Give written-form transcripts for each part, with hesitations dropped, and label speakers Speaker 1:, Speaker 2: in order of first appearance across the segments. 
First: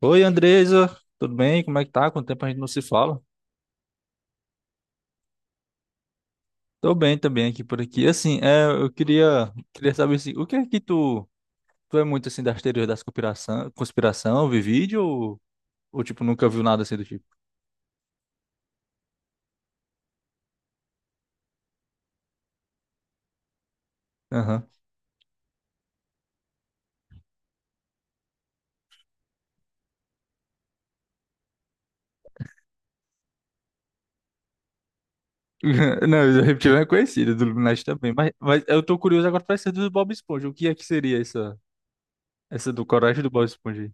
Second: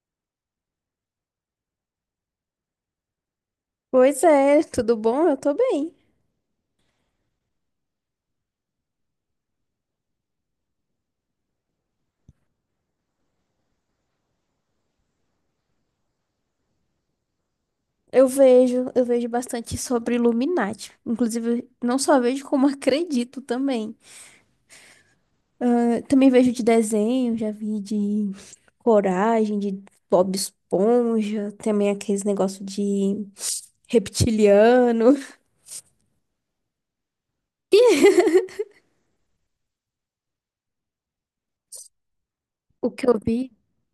Speaker 1: Oi, Andresa, tudo bem? Como é que tá? Quanto tempo a gente não se fala?
Speaker 2: Pois é, tudo bom? Eu tô bem.
Speaker 1: Tô bem também aqui por aqui. Assim, eu queria saber assim, o que é que tu é muito assim das teorias das conspiração, vi vídeo ou tipo nunca viu nada assim do tipo?
Speaker 2: Eu vejo bastante sobre Illuminati. Inclusive, não só vejo, como acredito também.
Speaker 1: Aham.
Speaker 2: Ah, também vejo de desenho, já vi de Coragem, de Bob Esponja, também aqueles negócio de reptiliano.
Speaker 1: Não, eu repetido é conhecido do Illuminati também, mas eu tô curioso agora pra ser do Bob Esponja. O que é que seria essa do
Speaker 2: O que eu
Speaker 1: Coragem do Bob
Speaker 2: vi
Speaker 1: Esponja, aí?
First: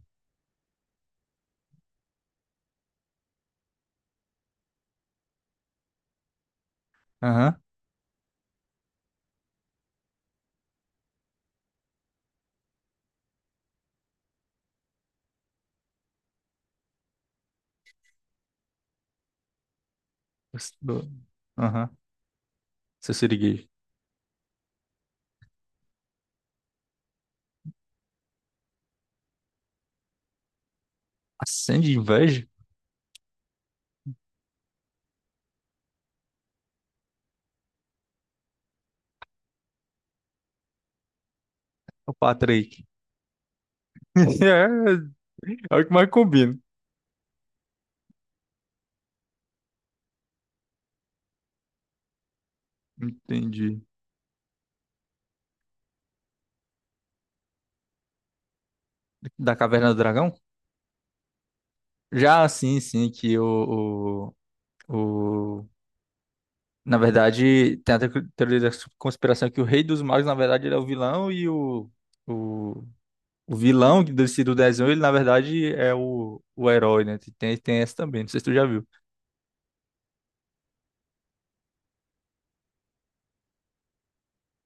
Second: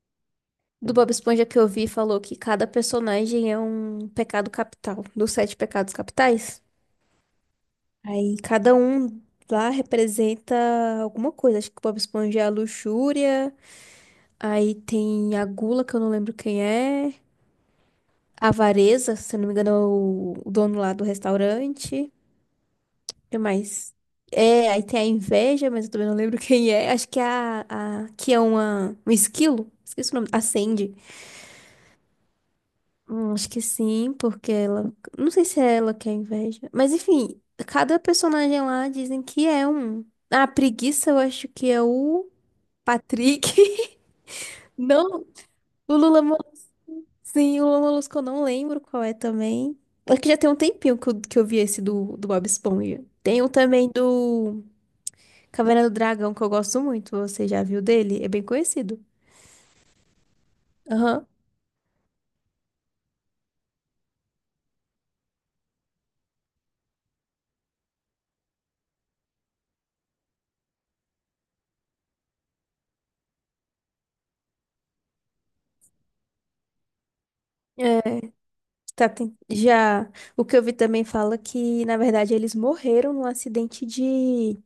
Speaker 2: do Bob Esponja que eu vi falou que cada personagem é um pecado capital, dos sete pecados capitais.
Speaker 1: Aham.
Speaker 2: Aí cada um lá representa alguma coisa. Acho que o Bob Esponja é a luxúria. Aí tem a gula, que eu não lembro quem é. A avareza, se eu não me engano, é o
Speaker 1: Essa
Speaker 2: dono lá do
Speaker 1: do- Aham.
Speaker 2: restaurante.
Speaker 1: Seu
Speaker 2: O que
Speaker 1: siriguejo.
Speaker 2: mais? É, aí tem a inveja, mas eu também não lembro quem é. Acho que é a que é uma, um esquilo. Esqueci o nome. A Sandy.
Speaker 1: Acende inveja?
Speaker 2: Acho que sim, porque ela. Não sei se é ela que é a inveja. Mas enfim, cada personagem lá dizem que é um. Ah, a preguiça eu acho que é
Speaker 1: Ô,
Speaker 2: o.
Speaker 1: Patrick.
Speaker 2: Patrick.
Speaker 1: É,
Speaker 2: Não,
Speaker 1: é o que
Speaker 2: o
Speaker 1: mais
Speaker 2: Lula.
Speaker 1: combina.
Speaker 2: Sim, o Lula Molusco eu não lembro qual é também. É que já tem um tempinho que eu vi esse do, do Bob Esponja. Tem um
Speaker 1: Entendi.
Speaker 2: também do Caverna do Dragão que eu gosto muito. Você já viu dele? É bem conhecido.
Speaker 1: Da Caverna do Dragão?
Speaker 2: Aham.
Speaker 1: Já, sim, sim, que o... Na verdade, tem a teoria da conspiração que o Rei dos Magos, na verdade, ele é o vilão, e o, o vilão do desenho, ele, na verdade, é o herói, né? Tem essa
Speaker 2: É.
Speaker 1: também, não sei se tu já viu.
Speaker 2: Tá, Já. O que eu vi também fala que, na verdade, eles morreram num acidente de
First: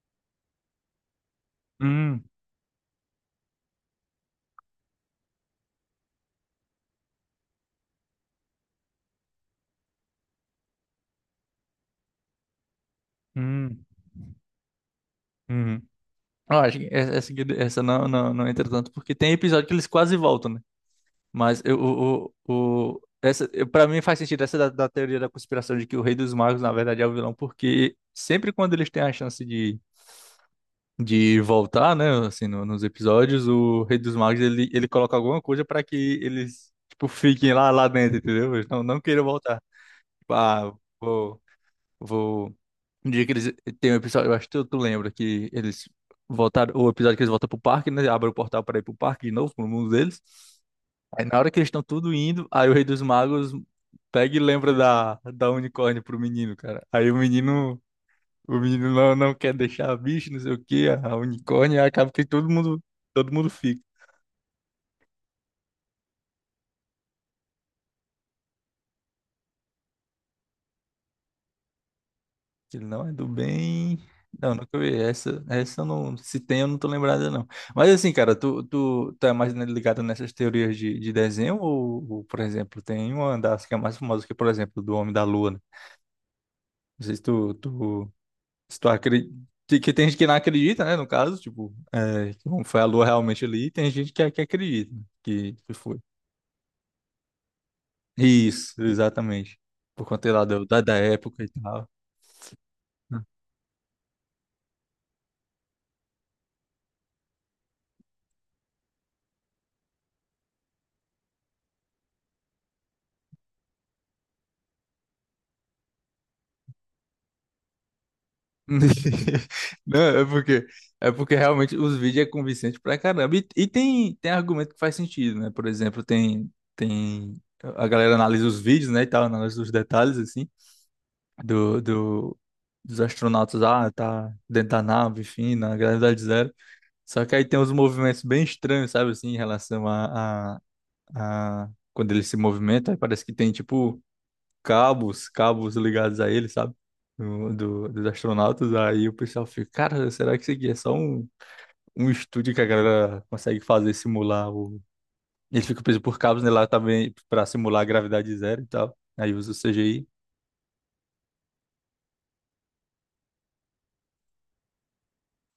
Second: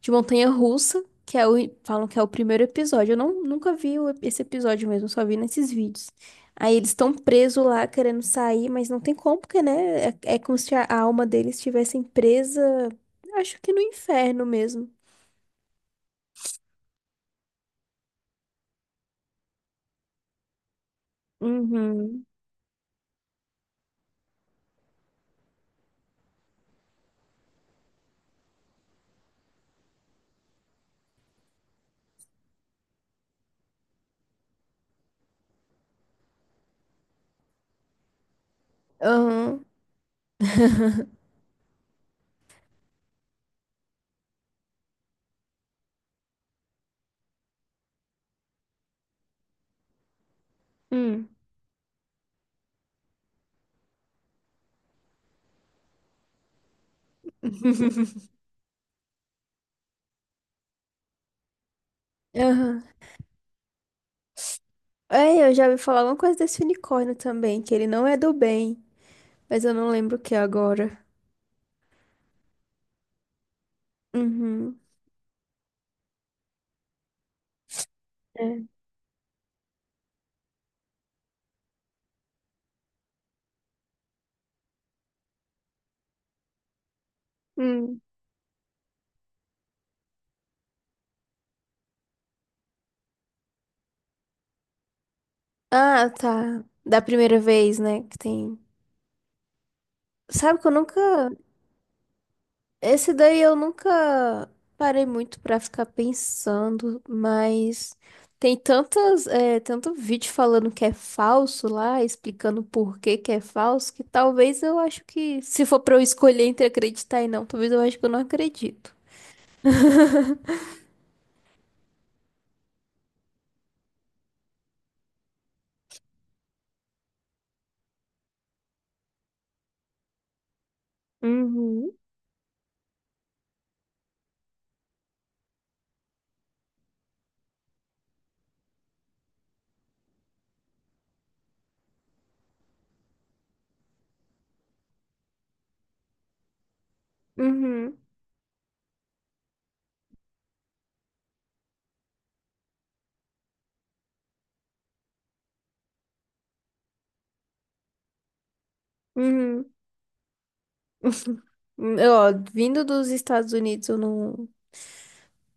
Speaker 2: Montanha Russa, que é o, falam que é
Speaker 1: Hum,
Speaker 2: o primeiro episódio. Eu não, nunca vi esse episódio mesmo, só vi nesses vídeos. Aí eles estão presos lá querendo sair, mas não tem como, porque, né? É, é como se a alma deles estivessem presa, acho que no
Speaker 1: hum,
Speaker 2: inferno mesmo.
Speaker 1: hum. Eu acho que essa não, não, não entra tanto, porque tem episódio que eles quase voltam, né? Mas eu,
Speaker 2: Uhum.
Speaker 1: essa, para mim faz sentido essa da teoria da conspiração de que o Rei dos Magos, na verdade, é o vilão, porque sempre quando eles têm a chance de voltar, né, assim, nos episódios, o Rei dos Magos, ele coloca alguma coisa para que eles, tipo, fiquem lá dentro, entendeu? Eles não queiram voltar.
Speaker 2: Aham.
Speaker 1: Tipo, ah, vou, vou... Um dia que eles... Tem um episódio, eu acho que tu lembra, que eles voltaram... O episódio que eles voltam pro parque, né, abre o portal para ir pro parque de novo, pro mundo deles. Aí
Speaker 2: Hum.
Speaker 1: na hora que eles estão tudo indo, aí o Rei dos Magos pega e lembra da unicórnio pro menino, cara. Aí o menino não quer deixar a bicho, não sei o quê, a unicórnio, aí acaba que
Speaker 2: Aham.
Speaker 1: todo mundo fica.
Speaker 2: É, eu já ouvi falar alguma coisa desse unicórnio também, que ele não é do bem, mas eu não lembro o que é agora.
Speaker 1: Ele não é do bem. Não, nunca
Speaker 2: Uhum.
Speaker 1: vi. Essa eu não. Se tem, eu não tô lembrada, não. Mas assim, cara,
Speaker 2: É.
Speaker 1: tu é mais, né, ligado nessas teorias de desenho, ou, por exemplo, tem uma das que é mais famosa, que, é, por exemplo, do Homem da Lua, né? Não sei se tu,
Speaker 2: Hum.
Speaker 1: tu Se tu acredita, que tem gente que não acredita, né? No caso, tipo, é, que não foi a lua realmente ali, e tem gente que acredita, né, que foi.
Speaker 2: Ah, tá. Da primeira vez, né? Que tem.
Speaker 1: Isso, exatamente. Por conta lá
Speaker 2: Sabe que eu
Speaker 1: da, da
Speaker 2: nunca.
Speaker 1: época e tal.
Speaker 2: Esse daí eu nunca parei muito pra ficar pensando, mas tem tantas, é, tanto vídeo falando que é falso lá, explicando por que que é falso, que talvez eu acho que, se for pra eu escolher entre acreditar e não, talvez eu acho que eu não acredito.
Speaker 1: Não, é porque, realmente os vídeos é convincente pra caramba. E tem argumento que faz sentido, né? Por exemplo, tem a galera analisa os vídeos, né, e tal, analisa os detalhes, assim, do,
Speaker 2: Uhum,
Speaker 1: do, dos astronautas, tá dentro da nave, enfim, na gravidade zero. Só que aí tem uns movimentos bem estranhos, sabe, assim, em relação a... Quando ele se movimenta, aí parece que tem, tipo, cabos ligados a ele, sabe?
Speaker 2: uhum,
Speaker 1: Dos astronautas. Aí o pessoal fica, cara, será que isso aqui é só um estúdio que a galera consegue fazer, simular o... Ele fica preso por cabos, né, lá também, pra simular a gravidade zero e tal. Aí usa o
Speaker 2: uhum.
Speaker 1: CGI.
Speaker 2: Ó, vindo dos Estados Unidos,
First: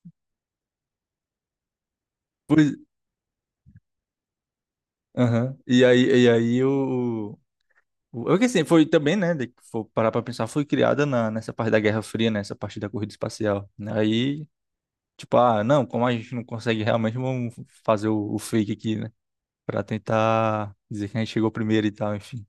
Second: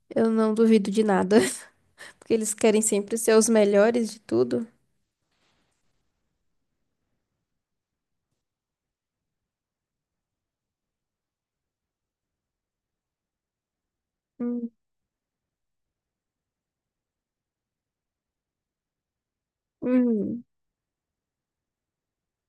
Speaker 2: eu não duvido de nada, porque eles
Speaker 1: Pois...
Speaker 2: querem sempre ser os melhores de tudo.
Speaker 1: Aham. E aí o... É que assim, foi também, né, for parar pra pensar, foi criada nessa parte da Guerra Fria, nessa parte da corrida espacial, né? Aí,
Speaker 2: Hum,
Speaker 1: tipo, ah, não, como a gente não consegue realmente, vamos fazer o fake aqui, né, pra
Speaker 2: uhum.
Speaker 1: tentar dizer que a gente chegou primeiro e tal, enfim.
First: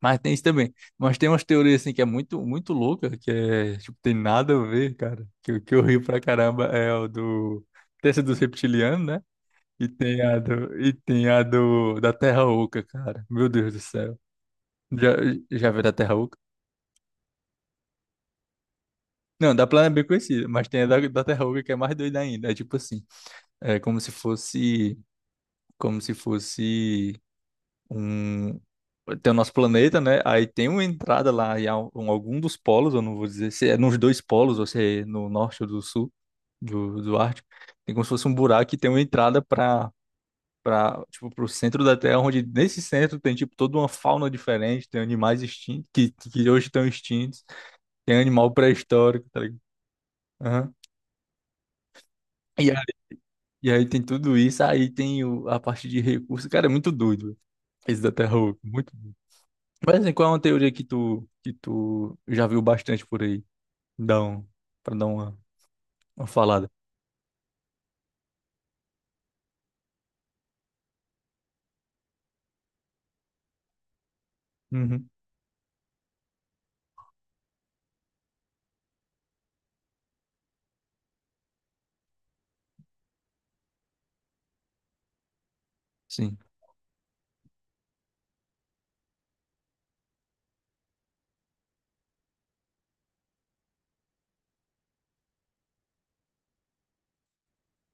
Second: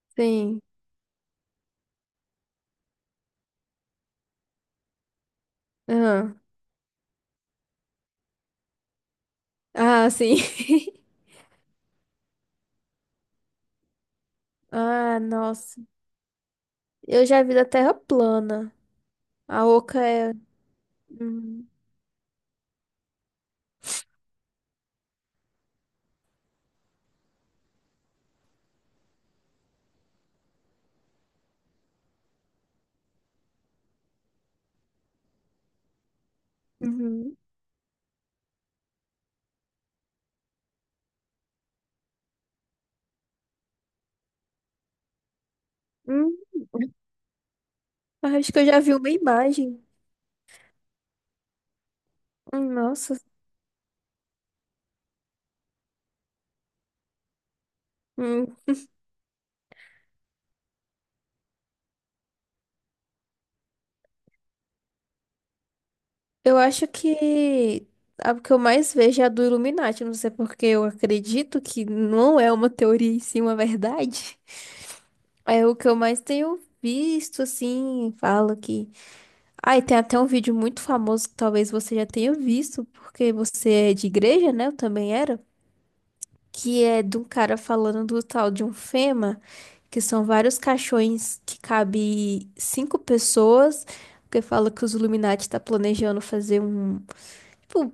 Speaker 1: Mas tem isso
Speaker 2: Sim.
Speaker 1: também. Mas tem umas teorias, assim, que é muito, muito louca, que é, tipo, tem nada a ver, cara. Que, o que eu rio pra
Speaker 2: ah
Speaker 1: caramba é o do... Tem essa dos reptilianos, né? E
Speaker 2: Ah,
Speaker 1: tem
Speaker 2: sim.
Speaker 1: a do, da Terra Oca, cara. Meu Deus do céu. Já,
Speaker 2: Ah,
Speaker 1: Já
Speaker 2: nossa.
Speaker 1: viu da Terra Oca?
Speaker 2: Eu já vi da Terra plana.
Speaker 1: Não,
Speaker 2: A
Speaker 1: da Plana é
Speaker 2: oca
Speaker 1: bem
Speaker 2: é.
Speaker 1: conhecida, mas tem a da Terruga
Speaker 2: Uhum.
Speaker 1: que é mais doida ainda. É tipo assim, é como se fosse um, tem o nosso planeta, né? Aí tem uma entrada lá em algum dos polos, eu não vou dizer se é nos dois polos ou se é no norte ou do sul do
Speaker 2: Uhum.
Speaker 1: Ártico. Tem como se fosse um buraco que tem uma entrada para tipo pro centro da Terra, onde nesse centro tem tipo toda uma fauna diferente, tem animais extintos
Speaker 2: Hum,
Speaker 1: que hoje estão extintos, tem
Speaker 2: acho
Speaker 1: animal
Speaker 2: que eu já vi uma
Speaker 1: pré-histórico, tá ligado?
Speaker 2: imagem.
Speaker 1: Aham. E
Speaker 2: Nossa.
Speaker 1: E aí tem tudo isso, aí tem a parte de recurso. Cara, é muito doido, velho, esse da Terra
Speaker 2: Hum,
Speaker 1: Oca, muito doido. Mas assim, qual é uma teoria que tu já viu bastante por aí? Dá um, Pra dar uma
Speaker 2: Eu
Speaker 1: falada.
Speaker 2: acho que a que eu mais vejo é a do Illuminati. Não sei porque eu acredito que não é uma teoria e sim uma verdade.
Speaker 1: Uhum,
Speaker 2: É o que eu mais tenho visto, assim, falo que. Ah, e tem até um vídeo muito famoso que talvez você já tenha visto, porque você é de igreja, né? Eu também era.
Speaker 1: sim.
Speaker 2: Que é de um cara falando do tal de um Fema, que são vários caixões que cabe cinco pessoas, porque fala que os Illuminati tá planejando fazer um, tipo,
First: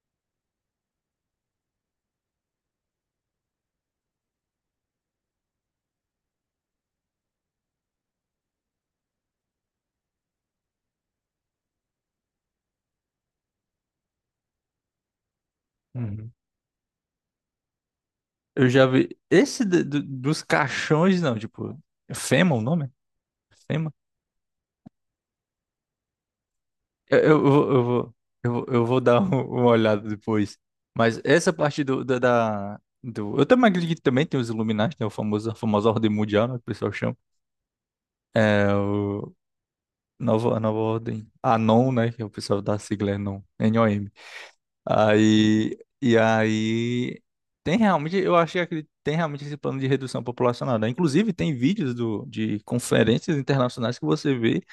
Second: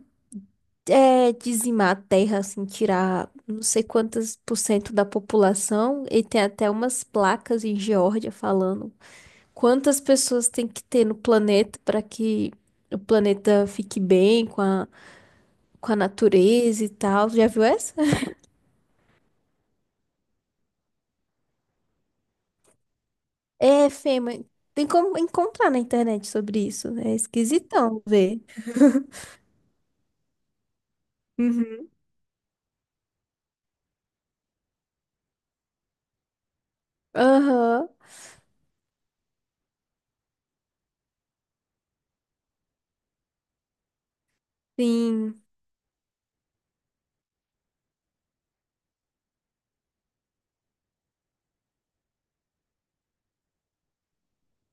Speaker 2: é, dizimar a terra, assim, tirar não sei quantos por cento da população, e tem até umas placas em Geórgia falando. Quantas pessoas tem que ter no planeta para que o planeta fique bem com a
Speaker 1: Uhum.
Speaker 2: natureza e tal? Já viu essa?
Speaker 1: Eu já vi. Esse dos caixões, não, tipo. É Fema o nome?
Speaker 2: É,
Speaker 1: Fema?
Speaker 2: Fê, mas tem como encontrar na internet sobre isso. É
Speaker 1: Eu, vou- eu,
Speaker 2: esquisitão
Speaker 1: vou,
Speaker 2: ver.
Speaker 1: eu, vou, eu vou dar uma olhada depois. Mas essa parte
Speaker 2: Uhum.
Speaker 1: do. Eu também acredito que também tem os Illuminati, né? A famosa ordem mundial, né? Que o pessoal chama.
Speaker 2: Aham,
Speaker 1: É, o- Nova ordem. Anon, né? Que é o pessoal da sigla é NOM. NOM.
Speaker 2: sim.
Speaker 1: E aí, tem realmente, eu achei que tem realmente esse plano de redução populacional, né? Inclusive, tem vídeos de conferências internacionais que você vê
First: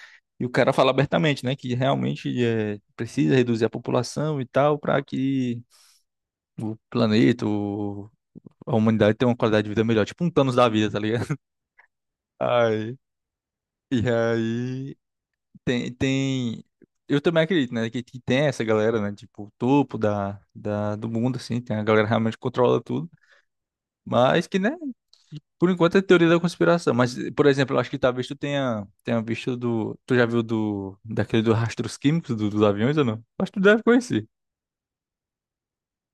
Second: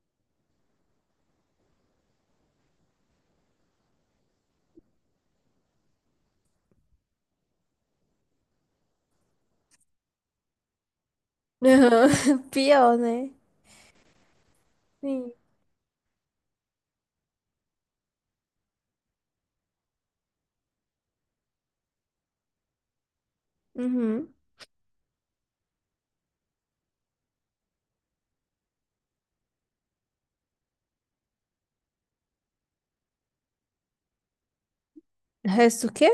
Speaker 1: e o cara fala abertamente, né? Que realmente, é, precisa reduzir a população e tal para que o a humanidade tenha uma qualidade de vida melhor. Tipo um Thanos da vida, tá ligado?
Speaker 2: Aham.
Speaker 1: Aí,
Speaker 2: Pior, né?
Speaker 1: e aí...
Speaker 2: Sim.
Speaker 1: Tem. Eu também acredito, né? Que tem essa galera, né? Tipo, o topo do mundo, assim. Tem a galera que realmente controla tudo.
Speaker 2: Uhum.
Speaker 1: Mas que, né? Por enquanto é teoria da conspiração. Mas, por exemplo, eu acho que talvez tu tenha visto do. Tu já viu do. Daquele dos rastros químicos dos aviões ou não? Acho que tu deve conhecer.
Speaker 2: Resto o quê?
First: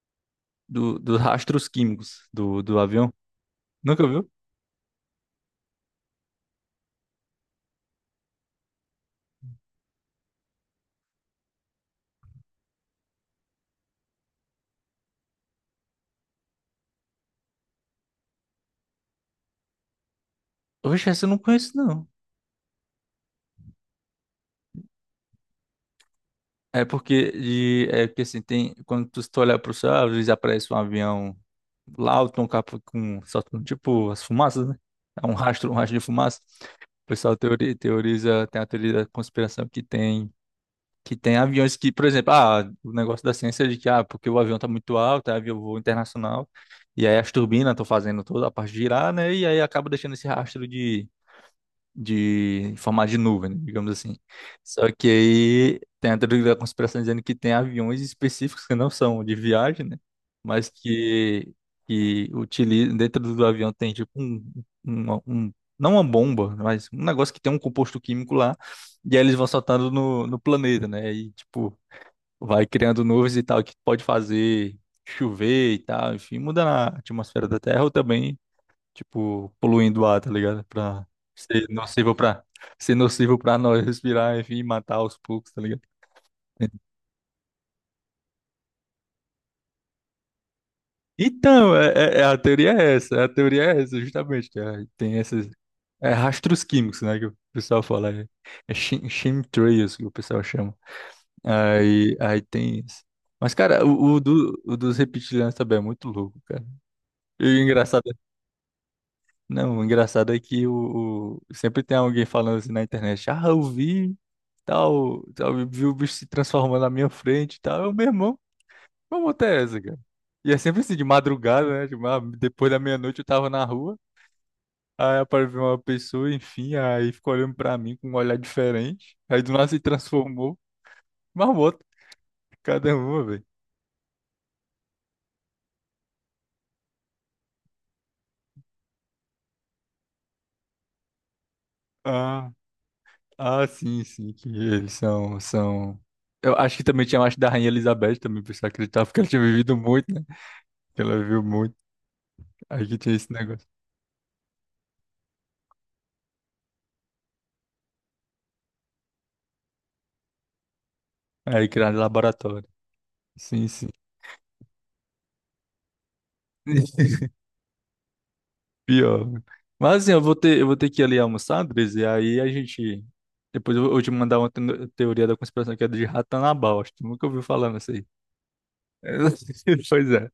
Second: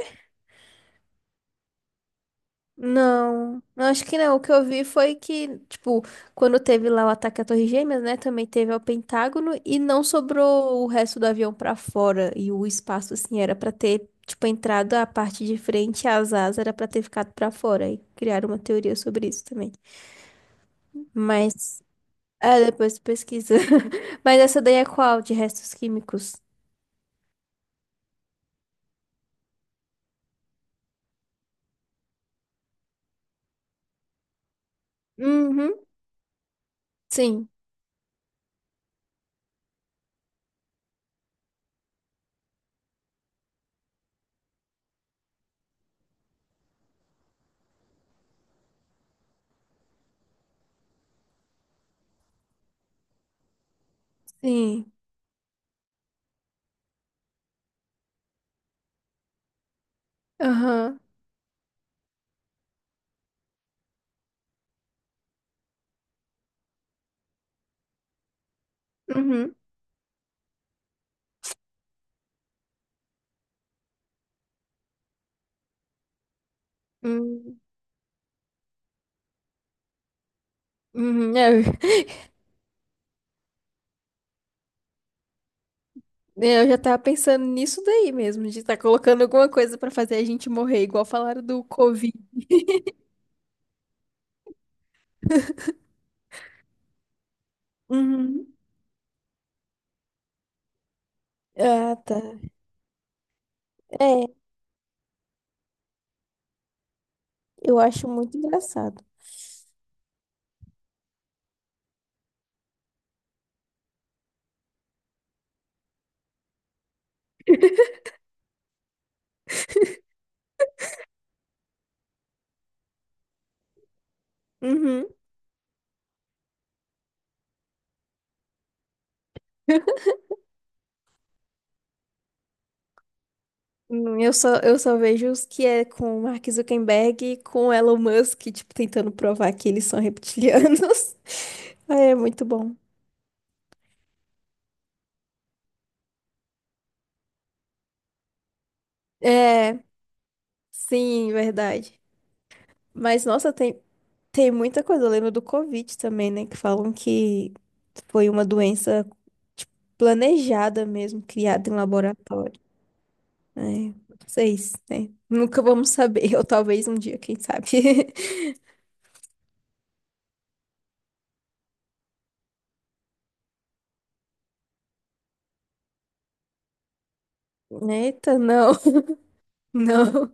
Speaker 1: Dos rastros químicos do avião.
Speaker 2: Não, eu acho
Speaker 1: Nunca
Speaker 2: que
Speaker 1: viu?
Speaker 2: não. O que eu vi foi que, tipo, quando teve lá o ataque à Torre Gêmeas, né, também teve ao Pentágono e não sobrou o resto do avião pra fora e o espaço assim era pra ter, tipo, entrado a parte de frente, as asas era pra ter ficado pra fora e criaram uma teoria sobre isso também.
Speaker 1: Oxe, essa eu não conheço,
Speaker 2: Mas,
Speaker 1: não.
Speaker 2: é, depois tu pesquisa. Mas essa daí é qual? De restos químicos?
Speaker 1: É que assim, tem, quando tu, se tu olhar pro céu, às vezes aparece um avião lá, o Tom Capa com, soltando tipo as fumaças, né? É um
Speaker 2: Uhum.
Speaker 1: rastro de fumaça. O pessoal
Speaker 2: Sim,
Speaker 1: teoriza, tem a teoria da conspiração que que tem aviões que, por exemplo, o negócio da ciência é de que, porque o avião tá muito alto, é avião voo internacional, e aí as turbinas estão fazendo toda a parte girar, né? E aí acaba deixando esse rastro de em formato de nuvem, né, digamos assim. Só
Speaker 2: sim.
Speaker 1: que aí tem a teoria da conspiração dizendo que tem aviões específicos que não são de viagem, né? Mas
Speaker 2: Aham.
Speaker 1: que utilizam, dentro do avião tem tipo um, um- não uma bomba, mas um negócio que tem um composto químico lá, e aí eles vão
Speaker 2: Uhum.
Speaker 1: soltando no planeta, né? E tipo, vai criando nuvens e tal, que pode fazer chover e tal, enfim, muda a atmosfera da
Speaker 2: Uhum.
Speaker 1: Terra ou também tipo, poluindo o ar, tá ligado? Pra
Speaker 2: Uhum. É.
Speaker 1: ser nocivo pra, ser nocivo pra nós respirar, enfim, matar aos poucos, tá ligado?
Speaker 2: É, eu já tava pensando nisso daí mesmo, de estar colocando alguma coisa pra fazer a gente morrer, igual falaram do
Speaker 1: Então,
Speaker 2: Covid.
Speaker 1: a teoria é essa, a teoria é essa, justamente, tem esses, é, rastros químicos, né, que o pessoal fala,
Speaker 2: Uhum.
Speaker 1: chemtrails que o pessoal chama,
Speaker 2: Ah, tá.
Speaker 1: aí tem isso. Mas, cara,
Speaker 2: É,
Speaker 1: o dos reptilianos também é muito louco, cara. E o
Speaker 2: eu
Speaker 1: engraçado
Speaker 2: acho muito engraçado.
Speaker 1: Não, o engraçado é que sempre tem alguém falando assim na internet, ah, eu vi, tal, tal, eu vi o bicho se transformando na minha frente e tal. Meu irmão, como é essa, cara? E é sempre assim, de madrugada, né? Tipo, ah, depois da meia-noite eu tava na rua,
Speaker 2: Uhum.
Speaker 1: aí apareceu uma pessoa, enfim, aí ficou olhando pra mim com um olhar diferente, aí do nada se transformou, marmota, cada uma, velho.
Speaker 2: Eu só vejo os que é com o Mark Zuckerberg e com o Elon Musk, tipo, tentando provar que eles são reptilianos. Ah, é muito
Speaker 1: Ah,
Speaker 2: bom.
Speaker 1: ah, sim, sim, que eles são... Eu acho que também tinha mais da Rainha Elizabeth também, por isso eu acreditava porque ela tinha vivido
Speaker 2: É,
Speaker 1: muito, que ela
Speaker 2: sim,
Speaker 1: viu muito.
Speaker 2: verdade.
Speaker 1: Aí que tinha
Speaker 2: Mas,
Speaker 1: esse
Speaker 2: nossa,
Speaker 1: negócio.
Speaker 2: tem, tem muita coisa, eu lembro do Covid também, né? Que falam que foi uma doença tipo, planejada mesmo,
Speaker 1: Aí
Speaker 2: criada em
Speaker 1: criaram
Speaker 2: laboratório.
Speaker 1: laboratório.
Speaker 2: É,
Speaker 1: Sim, sim.
Speaker 2: não sei se, né? Nunca vamos saber, ou talvez um dia, quem sabe.
Speaker 1: Pior. Mas assim, eu vou ter que ir ali almoçar, Andres, e aí a gente. Depois eu vou te mandar uma teoria da conspiração que é de Ratanabal. Acho que tu nunca ouviu falar nisso aí.
Speaker 2: Eita, não.
Speaker 1: Pois é.
Speaker 2: Não.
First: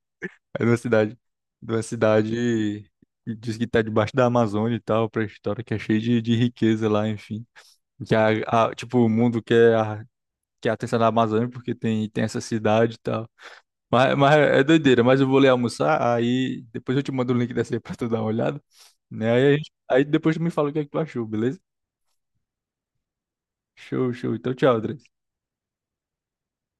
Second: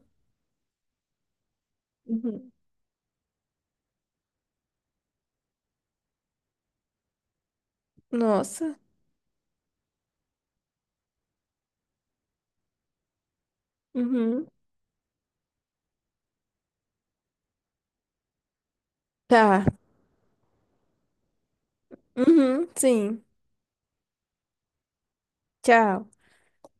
Speaker 1: É de uma cidade. De uma
Speaker 2: Uhum.
Speaker 1: cidade que diz que tá debaixo da Amazônia e tal, pré-história, que é cheia de riqueza lá, enfim. Que
Speaker 2: Nossa.
Speaker 1: tipo, o mundo quer a atenção da Amazônia porque tem essa cidade e tal. Mas
Speaker 2: Uhum.
Speaker 1: é doideira, mas eu vou ler almoçar, aí depois eu te mando o link dessa aí pra tu dar uma olhada, né? Aí,
Speaker 2: Tá.
Speaker 1: aí depois tu me fala o que é que tu achou, beleza?
Speaker 2: Uhum, sim.
Speaker 1: Show, show. Então, tchau, André.
Speaker 2: Tchau.